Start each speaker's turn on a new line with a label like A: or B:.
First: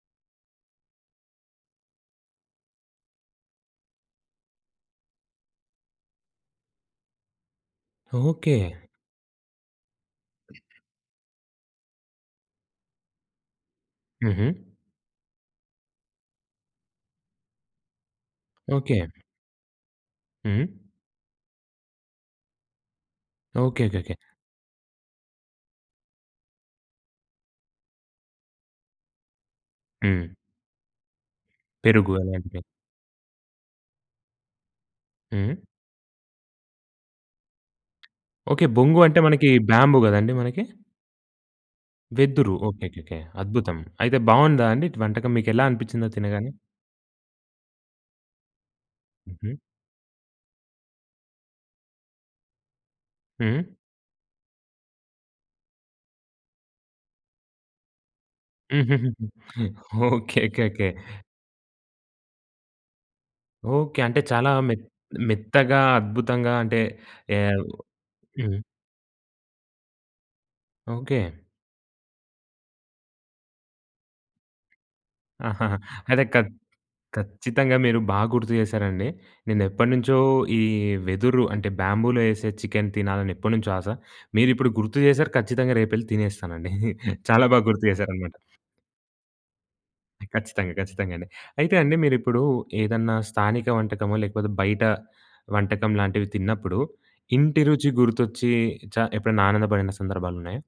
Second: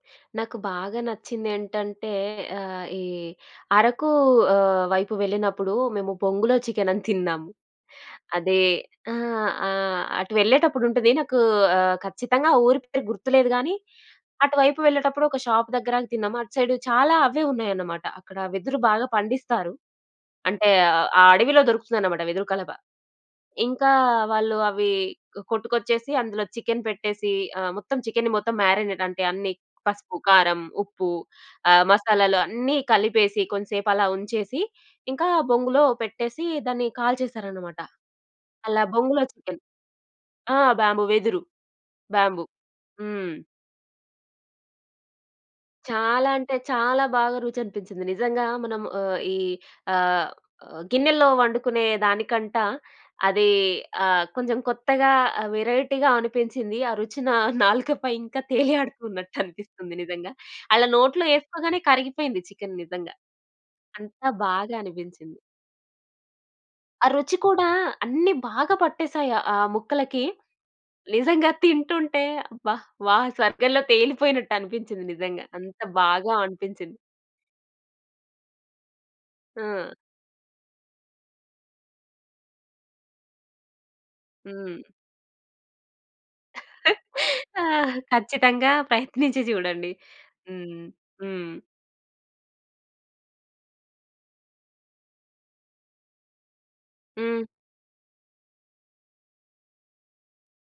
A: నాకు బాగా నచ్చిందేంటంటే ఆహ్, ఈ అరకు ఆహ్, వైపు వెళ్ళినప్పుడు మేము బొంగులో చికెనని తిన్నాం.
B: ఓకే.
A: అదే ఆహ్, ఆహ్, అటు వెళ్ళేటప్పుడు ఉంటది నాకు ఆహ్, ఖచ్చితంగా ఊరి పేరు గుర్తులేదు గానీ
B: హుహు.
A: అటు వైపు వెళ్ళేటప్పుడు ఒక షాప్ దగ్గర ఆగి తిన్నాము. అటు సైడు చాలా అవ్వే ఉన్నాయన్నమాట అక్కడ వెదురు
B: ఓకే.
A: బాగా పండిస్తారు. అంటే
B: హ్మ్.
A: అ అ ఆ అడవిలో దొరుకుతుందన్నమాట వెదురు కలబ. ఇంకా
B: ఓకేకేకే.
A: వాళ్ళు అవి కొట్టుకొచ్చేసి అందులో చికెను పెట్టేసి ఆహ్, మొత్తం చికెన్ని మొత్తం మారినేట్ అంటే అన్ని పసుపు,
B: హ్మ్.
A: కారం, ఉప్పు ఆహ్,
B: పెరుగు
A: మసాలాలు
B: అలాంటిది.
A: అన్ని కలిపేసి కొంచంసేపు అలా ఉంచేసి ఇంకా
B: హ్మ్.
A: బొంగులో పెట్టేసి దాన్ని కాల్చేసారన్నమాట.
B: ఓకే.
A: అలా
B: బొంగు అంటే
A: బొంగులో
B: మనకి
A: చికెను.
B: బ్యాంబూ కదండీ
A: ఆ!
B: మనకి.
A: బ్యాంబూ వెదురు, బ్యాంబూ
B: వెదురు ఓకేకేకే.
A: హ్మ్.
B: అద్భుతం. అయితే బాగుందా అండి టి వంటకం? మీకు ఎలా అనిపించిందది
A: చాలా
B: తినగానే?
A: అంటే చాలా బాగా రుచనిపించింది! నిజంగా మనం ఆహ్, ఈ
B: హుహు.
A: ఆహ్, ఆహ్, గిన్నెలో వండుకునే దానికంటా అది
B: హ్మ్.
A: ఆహ్, కొంచెం కొత్తగా ఆ వేరైటీగా అనిపించింది. ఆ రుచిన నా నాలుకపై ఇంకా తేలి
B: హుహుహుహు.
A: ఆడుతున్నట్టు అనిపిస్తుంది నిజంగా! అలా
B: ఓకేకేకే.
A: నోట్లో ఎసుకోగానే కరిగిపోయింది చికెను నిజంగా!
B: ఓకే. అంటే
A: అంతా
B: చాలా మె
A: బాగా అనిపించింది!
B: మెత్తగా అద్భుతంగా అంటే
A: ఆ రుచి
B: ఎహ్,
A: కూడా అన్ని
B: హ్మ్.
A: బాగా పట్టేసాయి ఆ ముక్కలకి.
B: ఓకే.
A: నిజంగా తింటుంటే అబ్బా! వా స్వర్గంలో తేలిపోయినట్టు అనిపించింది నిజంగా!
B: ఆహాహా!
A: అంత
B: అదే
A: బాగా
B: ఖ
A: అనిపించింది!
B: ఖచ్చితంగా మీరు బాగుర్తు చేసారండి. నేను
A: ఆ!
B: ఎప్పటినుంచో ఈ వెదురు అంటే బ్యాంబూలో ఎసే చికెన్ తినాలని ఎప్పటినుంచో ఆశ. మీరు ఇప్పుడు
A: హ్మ్.
B: గుర్తు చేసారు ఖచ్చితంగా రేపెళ్లి తినేస్తానండి. చాలా
A: ఆ!
B: బాగా గుర్తు చేసారన్నమాట.
A: ఖచ్చితంగా ప్రయత్నించి చూడండి.
B: ఖచ్చితంగా.
A: హ్మ్,
B: ఖచ్చితంగా అండి.
A: హ్మ్.
B: అయితే అండి మీరు ఇప్పుడు ఏదన్నా స్థానిక వంటకమో లేకపోతే బయట వంటకం లాంటివి తిన్నప్పుడు
A: హ్మ్.
B: ఇంటి రుచి గుర్తొచ్చి చ ఎప్పుడైనా ఆనందపడిన సందర్భాలున్నాయా?